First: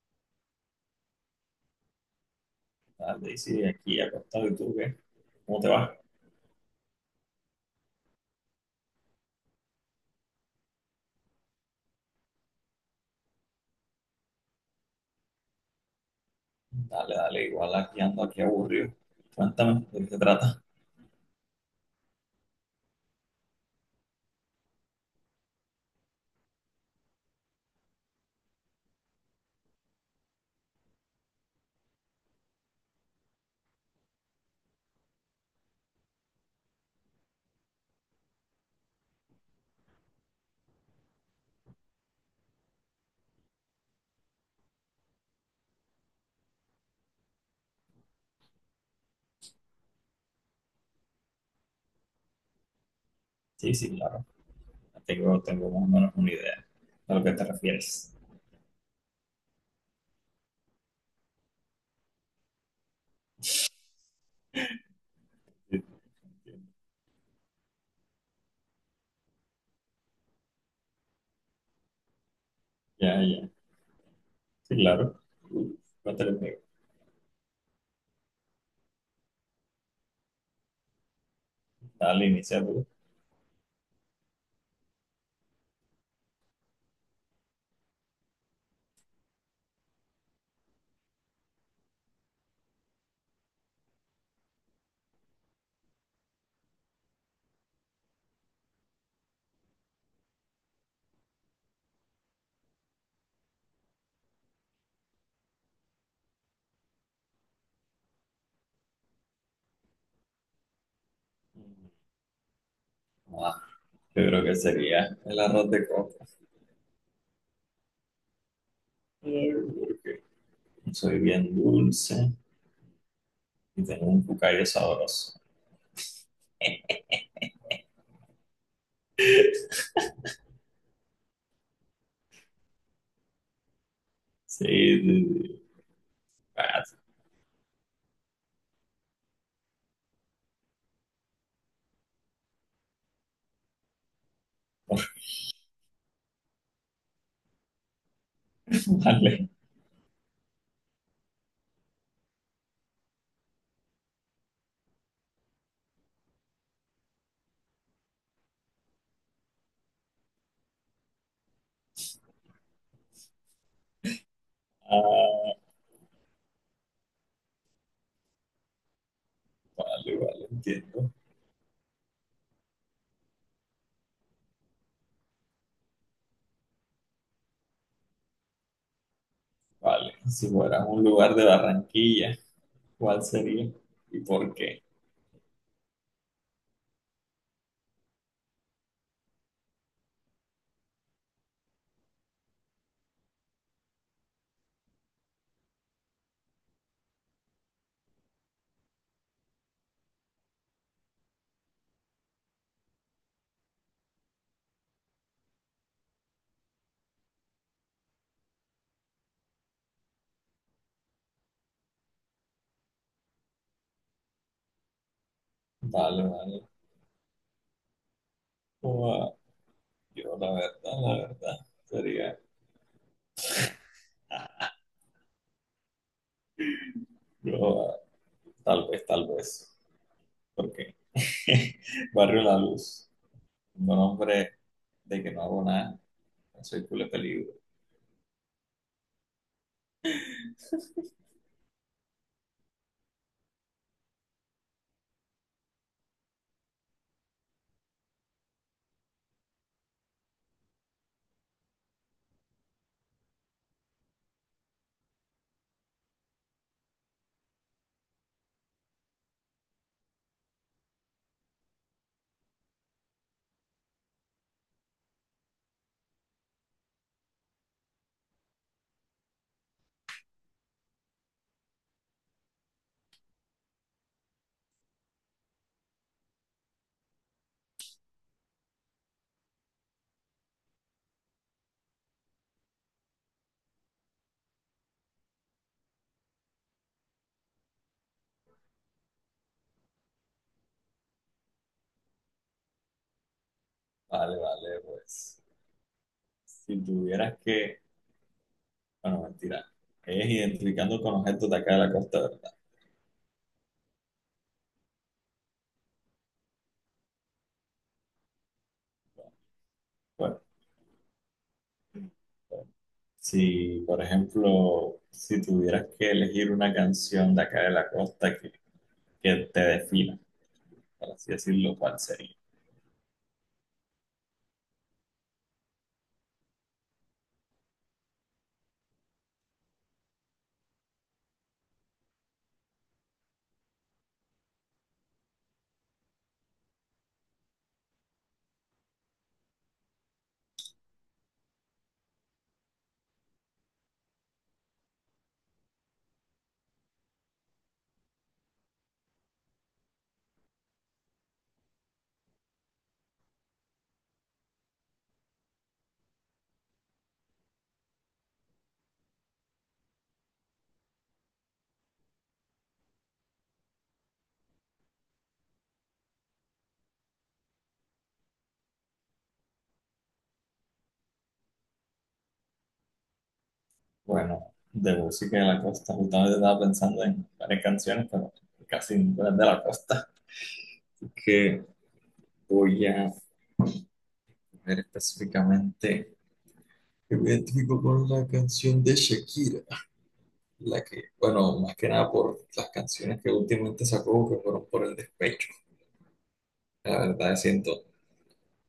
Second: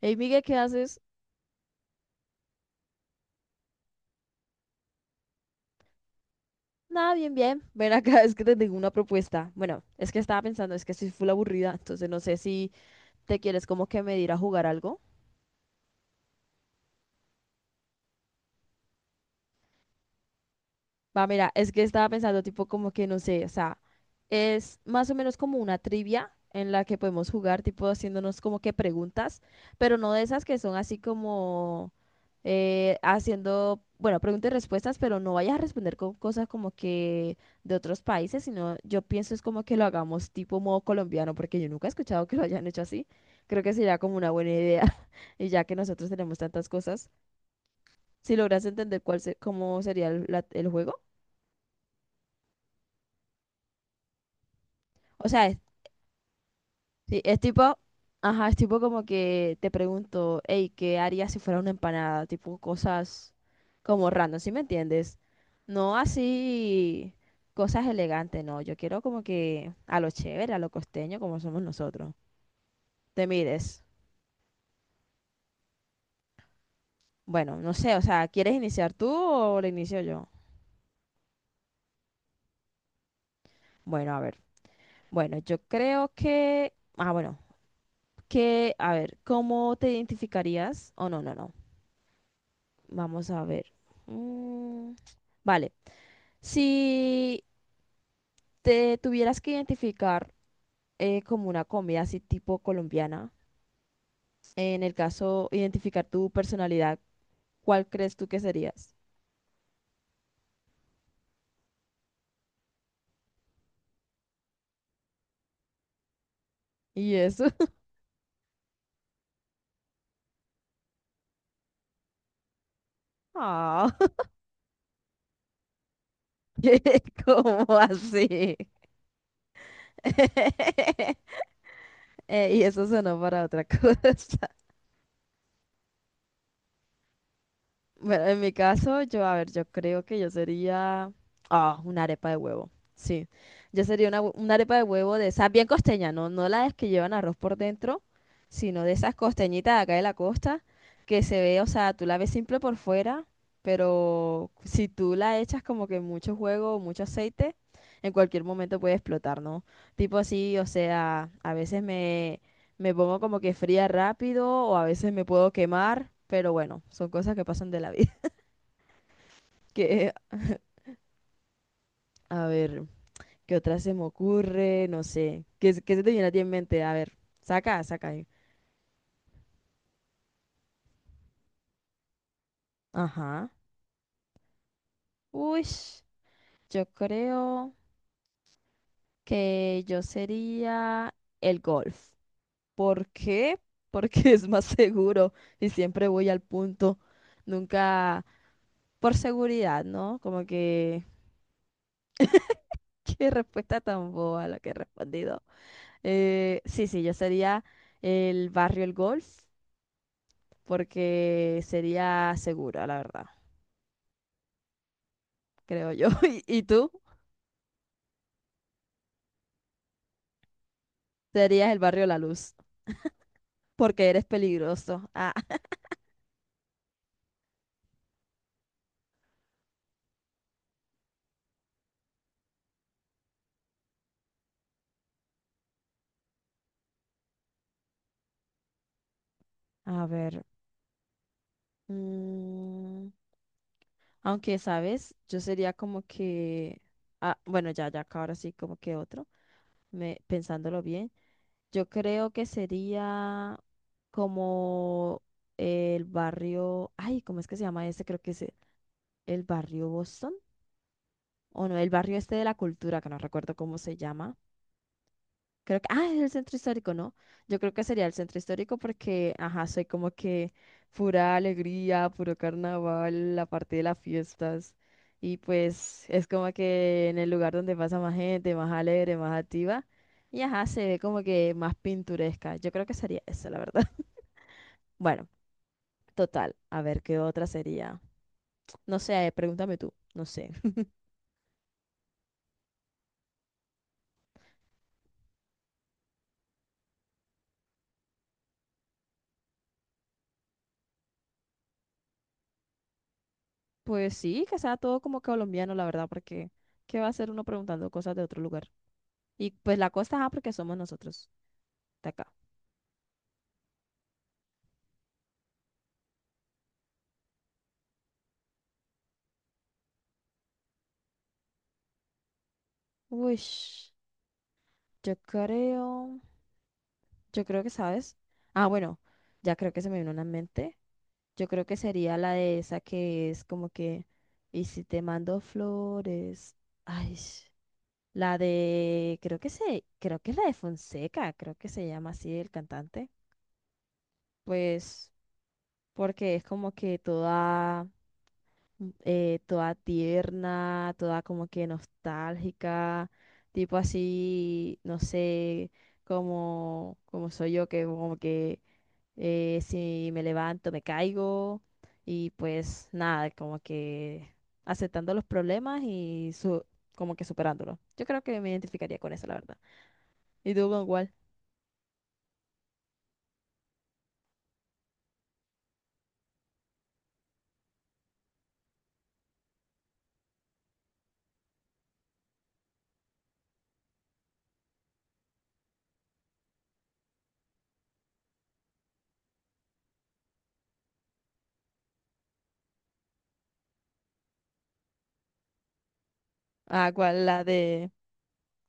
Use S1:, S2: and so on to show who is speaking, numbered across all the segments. S1: Hey Miguel, ¿qué haces?
S2: Dale, sí, aquí acostado. Y tú, ¿qué? ¿Cómo te va?
S1: Nada, bien, bien. Ven acá, es que te tengo una propuesta. Bueno, es que estaba pensando, es que estoy full aburrida, entonces no sé si te quieres como que medir a jugar algo.
S2: Dale, dale, igual aquí ando, aquí aburrido. Cuéntame, ¿de qué se trata?
S1: Va, mira, es que estaba pensando tipo como que no sé, o sea, es más o menos como una trivia en la que podemos jugar, tipo haciéndonos como que preguntas, pero no de esas que son así como haciendo, bueno, preguntas y respuestas, pero no vayas a responder con cosas como que de otros países, sino yo pienso es como que lo hagamos tipo modo colombiano, porque yo nunca he escuchado que lo hayan hecho así. Creo que sería como una buena idea, y ya que nosotros tenemos tantas cosas, si logras entender cómo sería el juego.
S2: Sí, sí, claro.
S1: O
S2: Tengo,
S1: sea,
S2: tengo más o menos una idea a
S1: sí,
S2: lo que
S1: es
S2: te
S1: tipo,
S2: refieres.
S1: ajá, es tipo como que te pregunto, hey, ¿qué harías si fuera una empanada? Tipo cosas como random, ¿sí me entiendes?
S2: Sí, te
S1: No así cosas elegantes, no. Yo quiero como que a lo chévere, a lo costeño, como somos nosotros.
S2: ya,
S1: Te
S2: ya,
S1: mires.
S2: sí, claro. Cuéntale conmigo.
S1: Bueno, no sé, o sea, ¿quieres iniciar tú o lo inicio yo?
S2: Dale, inicia tú.
S1: Bueno, a ver. Bueno, yo creo que, ah, bueno, que, a ver, ¿cómo te identificarías? Oh, no, no, no. Vamos a ver. Mm, vale. Si te tuvieras que identificar como una comida así tipo colombiana, en el caso identificar tu personalidad, ¿cuál crees tú que serías?
S2: Ah, yo creo que sería el arroz de coco.
S1: Y eso.
S2: Eh, Porque soy bien dulce y
S1: Ah,
S2: tengo un cucayo sabroso.
S1: ¿cómo así? Y eso sonó para otra cosa.
S2: Sí, sí, sí. Ah,
S1: Bueno, en mi caso, yo, a ver, yo creo que yo sería, ah, una arepa de huevo, sí. Yo sería una, una arepa de huevo de esas bien costeñas, no, no las que llevan arroz por dentro, sino de esas
S2: vale.
S1: costeñitas de acá de la costa, que se ve, o sea, tú la ves simple por fuera, pero si tú la echas como que mucho juego, mucho aceite, en cualquier momento puede explotar, ¿no? Tipo así, o sea, a veces me pongo como que fría rápido o a veces me puedo
S2: Ah,
S1: quemar, pero bueno, son cosas que pasan de la vida. Que,
S2: vale, vale, entiendo.
S1: a ver, ¿qué otra se me ocurre? No sé. ¿Qué, qué se te viene a ti en mente? A ver, saca. Ahí.
S2: Vale, si fueras un lugar de Barranquilla, ¿cuál
S1: Ajá.
S2: sería y por qué?
S1: Uy, yo creo que yo sería el golf. ¿Por qué? Porque es más seguro y siempre voy al punto. Nunca por seguridad, ¿no? Como que, qué respuesta tan boba la que he respondido. Sí, sí, yo sería el barrio El Golf porque sería segura, la verdad, creo yo.
S2: Vale,
S1: Y,
S2: vale.
S1: y tú
S2: Ua, yo, la verdad, la verdad,
S1: serías el barrio La
S2: sería
S1: Luz porque eres peligroso. Ah,
S2: yo, tal vez, porque Barrio La Luz, un nombre de que no hago nada, no soy culo de peligro.
S1: a ver. Mm, aunque, ¿sabes? Yo sería como que, ah, bueno, ya, ya, acá ahora sí, como que otro, me, pensándolo bien, yo creo que sería como el barrio, ay, ¿cómo es que se llama ese? Creo que es el barrio Boston, o no, el barrio este de la cultura, que no recuerdo cómo se llama. Creo que, ah, es el centro histórico, ¿no? Yo creo que sería el centro histórico porque, ajá, soy como que pura alegría, puro carnaval, la parte de las fiestas. Y pues es como que en el lugar donde pasa más gente, más alegre, más activa. Y ajá, se ve como que más pintoresca. Yo creo que sería eso, la verdad. Bueno, total. A ver, ¿qué otra sería? No sé, pregúntame tú. No sé.
S2: Vale, vale, pues, si tuvieras que, bueno, mentira, es identificando con objetos de acá de la costa, ¿verdad?
S1: Pues sí, que sea todo como colombiano, la verdad, porque ¿qué va a hacer uno preguntando cosas de otro lugar? Y pues la costa, ah,
S2: Bueno,
S1: porque somos nosotros de acá.
S2: si, por ejemplo, si tuvieras que elegir una canción de acá de la costa que te defina, por así decirlo, ¿cuál sería?
S1: Uy, yo creo, yo creo que sabes. Ah, bueno, ya creo que se me vino una en mente. Yo creo que sería la de esa que es como que, y si te mando flores. Ay, la de, creo que se, creo que es la de Fonseca, creo que se llama así el cantante. Pues, porque es como que toda toda tierna, toda como que nostálgica, tipo así, no sé, como, como soy yo, que como que si me levanto me caigo y pues nada, como que aceptando los problemas y como que superándolos. Yo creo que me identificaría con eso, la verdad. ¿Y tú con cuál?
S2: Bueno, de música de la costa, justamente estaba pensando en varias canciones, pero casi ninguna es de la costa. Que voy a ver específicamente. Yo me identifico con la canción de Shakira, la que, bueno, más que nada por las canciones que últimamente sacó, que fueron por el despecho.
S1: Ah,
S2: La
S1: ¿cuál?
S2: verdad,
S1: La
S2: siento,
S1: de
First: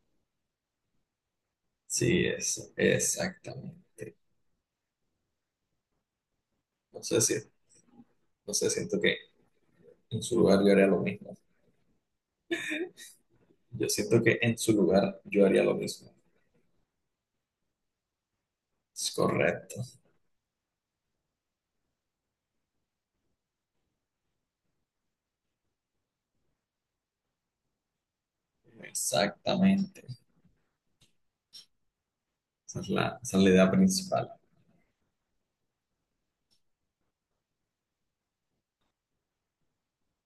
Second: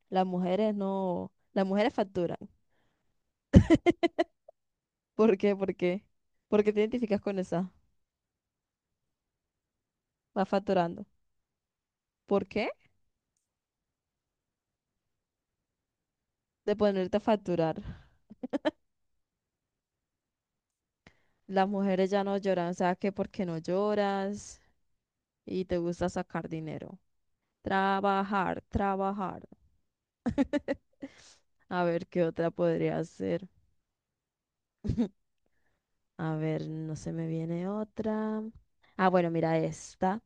S1: las mujeres no, las mujeres
S2: sí,
S1: facturan.
S2: es exactamente.
S1: ¿Por qué? ¿Por qué? ¿Por qué te
S2: No
S1: identificas
S2: sé si,
S1: con esa?
S2: no sé, siento que en su
S1: Vas
S2: lugar yo haría lo
S1: facturando.
S2: mismo.
S1: ¿Por qué?
S2: Yo siento que en su lugar yo haría lo mismo.
S1: De ponerte a facturar.
S2: Es correcto.
S1: Las mujeres ya no lloran, o sea que porque no lloras y te gusta sacar dinero. Trabajar, trabajar.
S2: Exactamente.
S1: A ver qué otra
S2: Esa es
S1: podría
S2: la, esa es
S1: ser.
S2: la idea principal.
S1: A ver, no se me viene otra. Ah, bueno, mira esta.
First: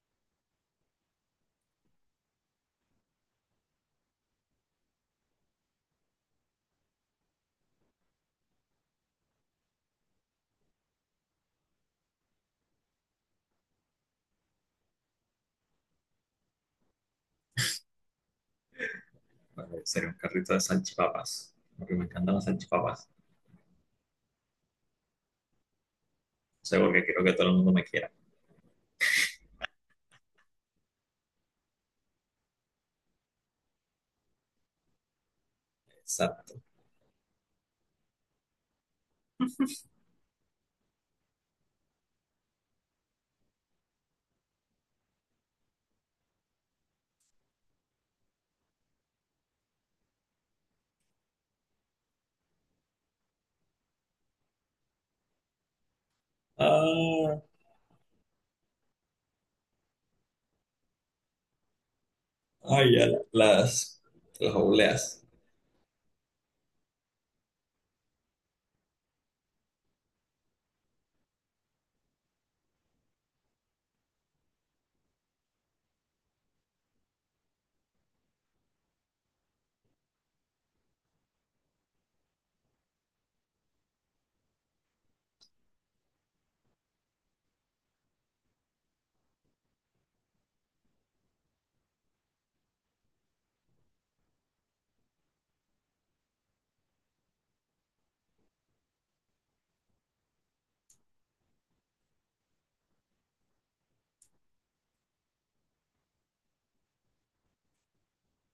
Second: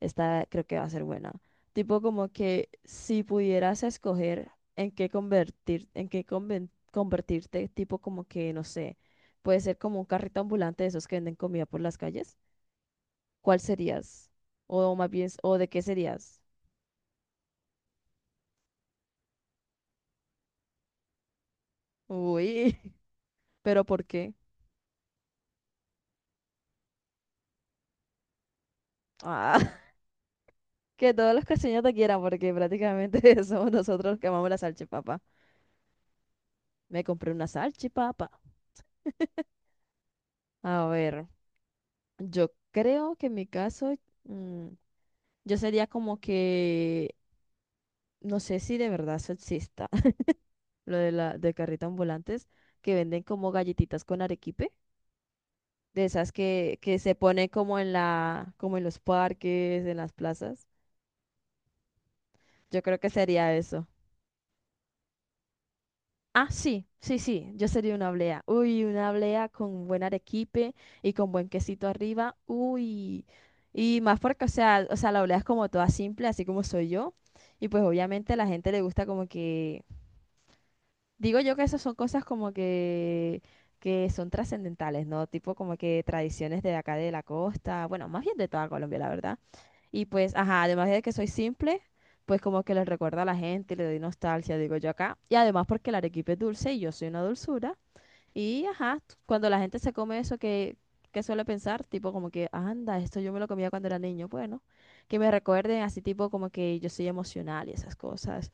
S1: Esta creo que va a ser buena. Tipo como que si pudieras escoger en qué convertir, en convertirte, tipo como que, no sé, puede ser como un carrito ambulante de esos que venden comida por las calles. ¿Cuál serías? O más bien, ¿o de qué serías?
S2: Vale, sería un carrito de salchipapas. Porque me encantan las
S1: Uy,
S2: salchipapas.
S1: pero ¿por qué?
S2: O sea, porque quiero que todo el mundo me quiera.
S1: Ah, que todos los costeños te quieran, porque prácticamente somos nosotros los que amamos la salchipapa.
S2: Exacto.
S1: Me compré una salchipapa. A ver, yo creo que en mi caso, mm, yo sería como que, no sé si de verdad eso exista, lo de la de carrito ambulantes, que venden como galletitas con arequipe, de esas que se
S2: Ah,
S1: pone como en la, como en los parques, en las plazas. Yo
S2: ay,
S1: creo
S2: ya,
S1: que sería eso.
S2: las obleas.
S1: Ah, sí, sí, sí, yo sería una blea. Uy, una blea con buen arequipe y con buen quesito arriba. Uy. Y más porque, o sea, la blea es como toda simple, así como soy yo. Y pues obviamente a la gente le gusta como que digo yo que esas son cosas como que son trascendentales, ¿no? Tipo como que tradiciones de acá de la costa, bueno, más bien de toda Colombia, la verdad. Y pues, ajá, además de que soy simple, pues como que les recuerda a la gente, le doy nostalgia, digo yo acá. Y además porque el arequipe es dulce y yo soy una dulzura. Y ajá, cuando la gente se come eso que suele pensar, tipo como que, anda, esto yo me lo comía cuando era niño, bueno, que me recuerden así tipo como que yo soy emocional y esas cosas,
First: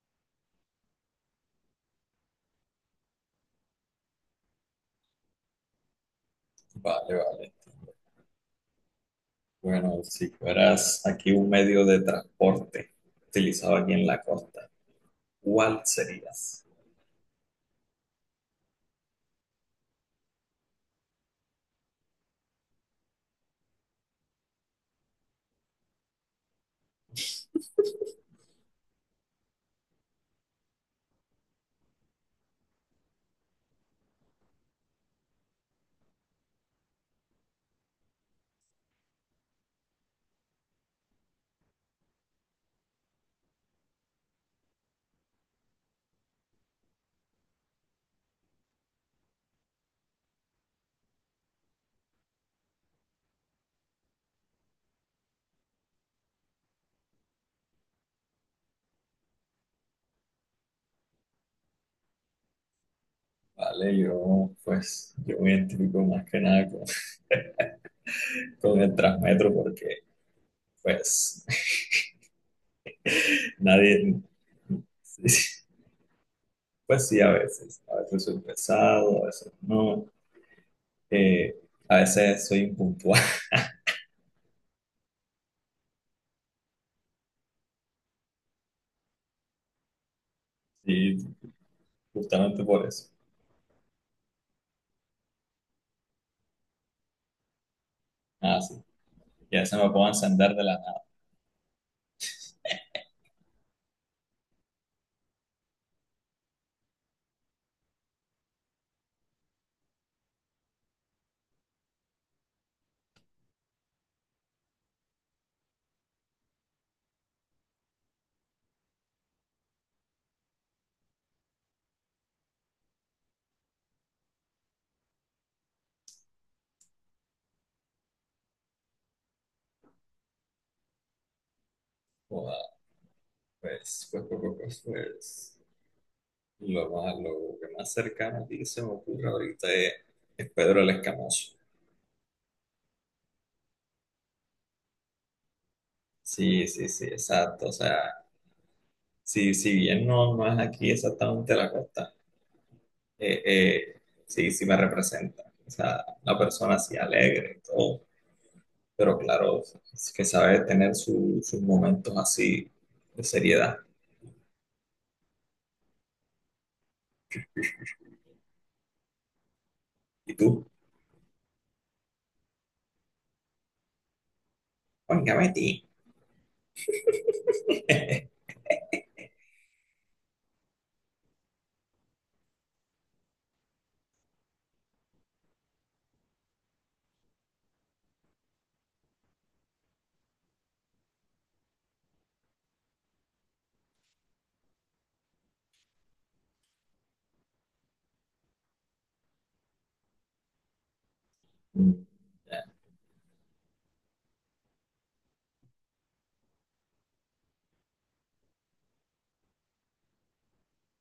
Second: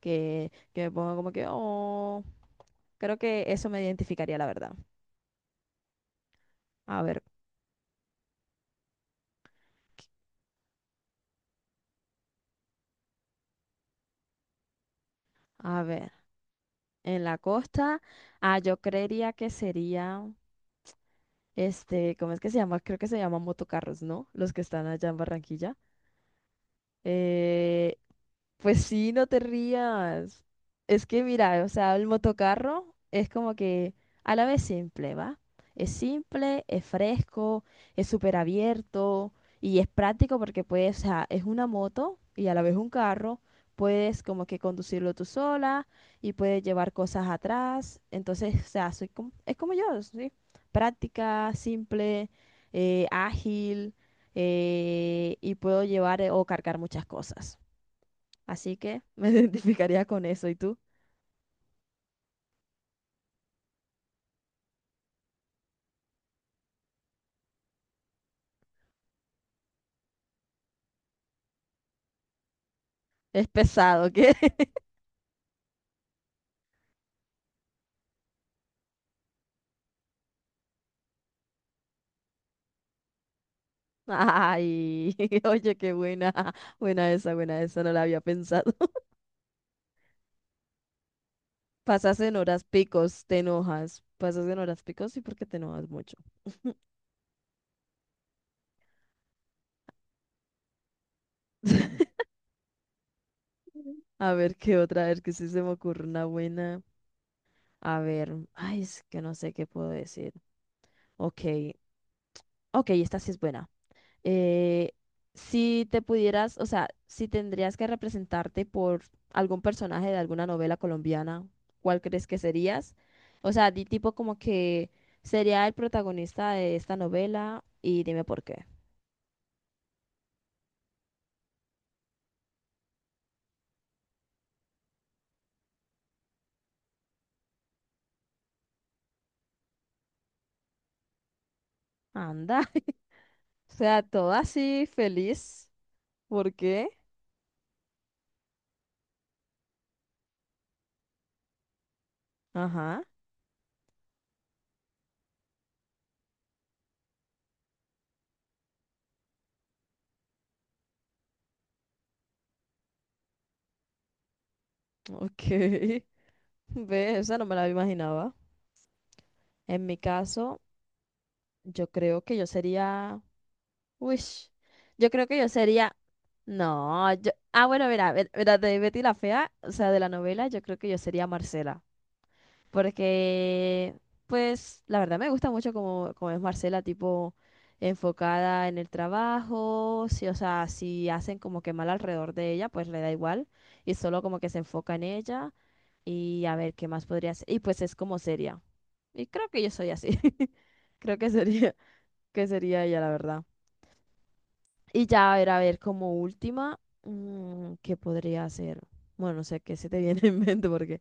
S1: que me pongan como que, oh. Creo que eso me identificaría, la verdad. A
S2: Vale,
S1: ver,
S2: vale. Bueno, si fueras aquí un medio de transporte utilizado aquí en la costa, ¿cuál
S1: a ver.
S2: serías?
S1: En la costa, ah, yo creería que sería, este, ¿cómo es que se llama? Creo que se llaman motocarros, ¿no? Los que están allá en Barranquilla. Eh, Pues sí, no te rías. Es que mira, o sea, el motocarro es como que a la vez simple, ¿va? Es simple, es fresco, es súper abierto y es práctico porque puedes, o sea, es una moto y a la vez un carro, puedes como que conducirlo tú sola y puedes llevar cosas atrás. Entonces, o sea, soy como, es como yo, ¿sí? Práctica, simple, ágil y puedo llevar o cargar muchas cosas. Así que me identificaría con eso. ¿Y tú?
S2: Vale, yo me identifico más que nada con, con el Transmetro porque pues
S1: Es pesado,
S2: nadie,
S1: ¿qué?
S2: sí, sí, pues sí, a veces soy pesado, a veces no, eh, a veces soy impuntual,
S1: Ay, oye, qué buena. Buena esa, no la había pensado.
S2: y
S1: Pasas en
S2: justamente
S1: horas
S2: por eso.
S1: picos, te enojas. Pasas en horas picos, sí, porque te enojas mucho.
S2: Ah, sí, y a veces me puedo encender de la nada.
S1: A ver qué otra, a ver que sí se me ocurre una buena. A ver, ay, es que no sé qué puedo decir. Ok, ok, esta sí es buena. eh, si te pudieras, o sea, si tendrías que representarte por algún personaje de alguna novela colombiana, ¿cuál crees que serías? O sea, di tipo como que sería el protagonista de esta novela y dime por qué.
S2: Joda, Pues, pues, pues, pues, pues, pues, lo más, lo que más cercano a ti se me ocurre ahorita es Pedro el Escamoso.
S1: Anda, o sea, todo así feliz. ¿Por
S2: Sí,
S1: qué?
S2: sí, sí, exacto, o sea... Si, si bien no, no es aquí exactamente la costa,
S1: Ajá,
S2: eh, eh, sí, sí me representa. O sea, una persona así alegre y todo, pero claro, es que sabe tener sus momentos así de seriedad.
S1: ok. Ve, esa no me la imaginaba. En mi
S2: ¿Y
S1: caso,
S2: tú?
S1: yo creo que yo sería. Uy, yo creo
S2: Oiga,
S1: que yo
S2: Betty.
S1: sería. No, yo. Ah, bueno, mira, mira, de Betty la Fea, o sea, de la novela, yo creo que yo sería Marcela. Porque, pues, la verdad me gusta mucho como, como es Marcela, tipo, enfocada en el trabajo. Sí, o sea, si hacen como que mal alrededor de ella, pues le da igual. Y solo como que se enfoca en ella. Y a ver qué más podría hacer. Y pues es como seria. Y creo que yo soy así. Creo
S2: Mm,
S1: que
S2: ya,
S1: sería ella, la verdad. Y ya, a ver, como última, mm, ¿qué podría hacer? Bueno, no sé qué se te viene en mente porque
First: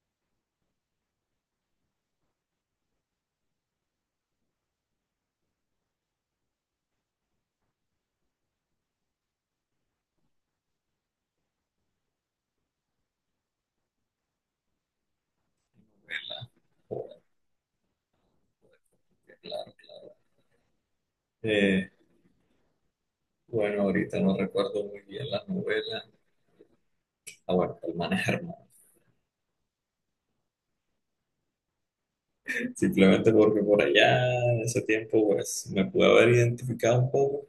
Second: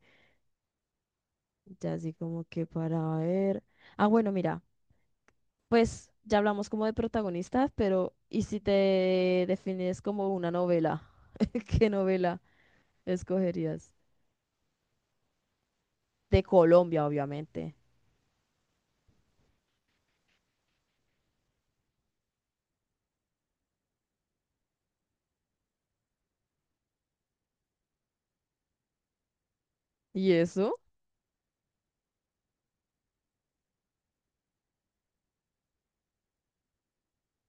S1: ya así como que para ver. Ah, bueno, mira, pues ya hablamos como de protagonistas, pero ¿y si te defines como una novela? ¿Qué novela escogerías? De Colombia,
S2: joder,
S1: obviamente.
S2: qué claro. Eh, bueno, ahorita no recuerdo muy bien las novelas. Ah, bueno, El Man es Hermano.
S1: ¿Y eso?
S2: Simplemente porque por allá, en ese tiempo, pues me pude haber identificado un poco.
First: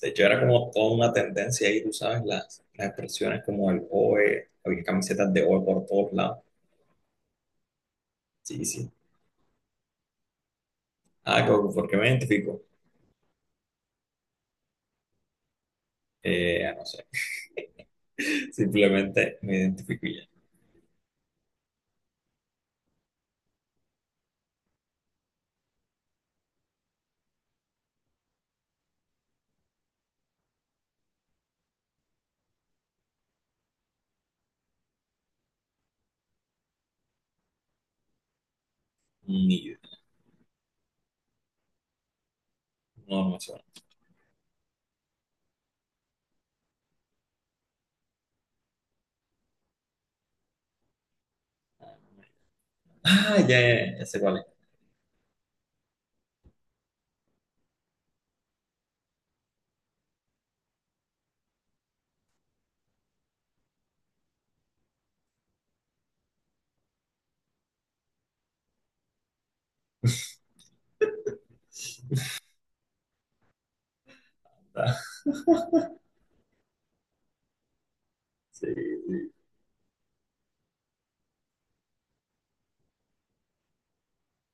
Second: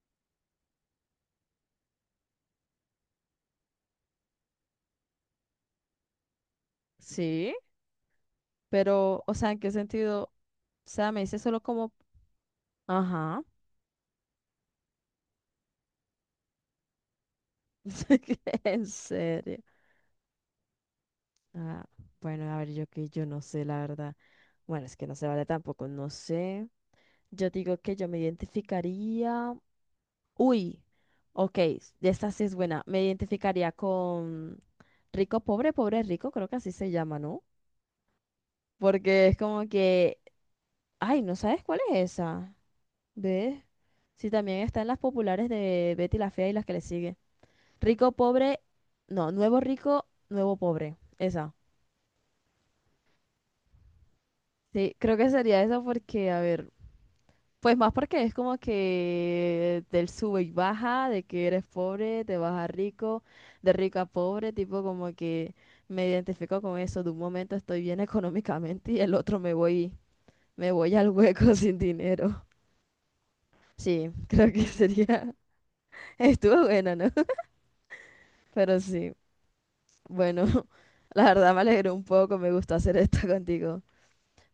S2: De hecho, era como toda una tendencia ahí, tú sabes, las expresiones como el OE, había camisetas de OE por todos lados.
S1: Sí,
S2: Sí, sí.
S1: pero, o sea, ¿en qué sentido? O sea, me dice
S2: Ah,
S1: solo
S2: como, ¿por
S1: como,
S2: qué me identifico?
S1: ajá,
S2: No sé.
S1: ¿en
S2: Simplemente
S1: serio?
S2: me identifico y ya.
S1: Ah, bueno, a ver, yo que yo no sé, la verdad. Bueno, es que no se vale tampoco, no sé. Yo digo que yo me identificaría. Uy, ok, esta sí es buena. Me identificaría con rico, pobre, pobre, rico, creo que así se llama, ¿no? Porque es
S2: Ni
S1: como
S2: idea.
S1: que, ay, ¿no sabes cuál es esa?
S2: No, no me
S1: ¿Ves?
S2: suena.
S1: Sí, también está en las populares de Betty la Fea y las que le siguen. Rico, pobre, no, nuevo rico, nuevo pobre. Esa.
S2: Ah, ya, ya, ya sé cuál es.
S1: Sí, creo que sería eso porque, a ver, pues más porque es como que del sube y baja, de que eres pobre, te vas a rico, de rico a pobre, tipo como que me identifico con eso, de un momento estoy bien económicamente y el otro me voy al hueco sin dinero. Sí, creo que sería, estuvo bueno, ¿no?
S2: Sí,
S1: Pero sí,
S2: sí,
S1: bueno, la verdad me alegró un poco, me gustó hacer esto contigo.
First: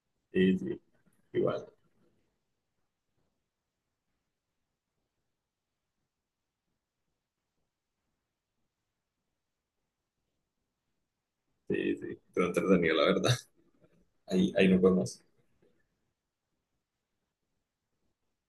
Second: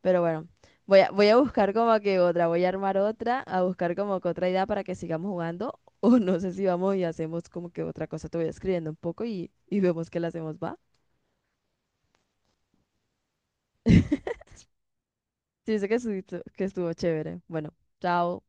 S1: Pero bueno,
S2: sí, sí.
S1: voy a, voy a
S2: Igual.
S1: buscar como que otra, voy a armar otra, a buscar como que otra idea para que sigamos jugando. O no sé si vamos y hacemos como que otra cosa. Te voy escribiendo un poco y vemos qué la hacemos, ¿va?
S2: Sí, sí. Pero entretenido, la verdad. Ahí, ahí nos vemos.
S1: Sí, sé que estuvo chévere. Bueno, chao.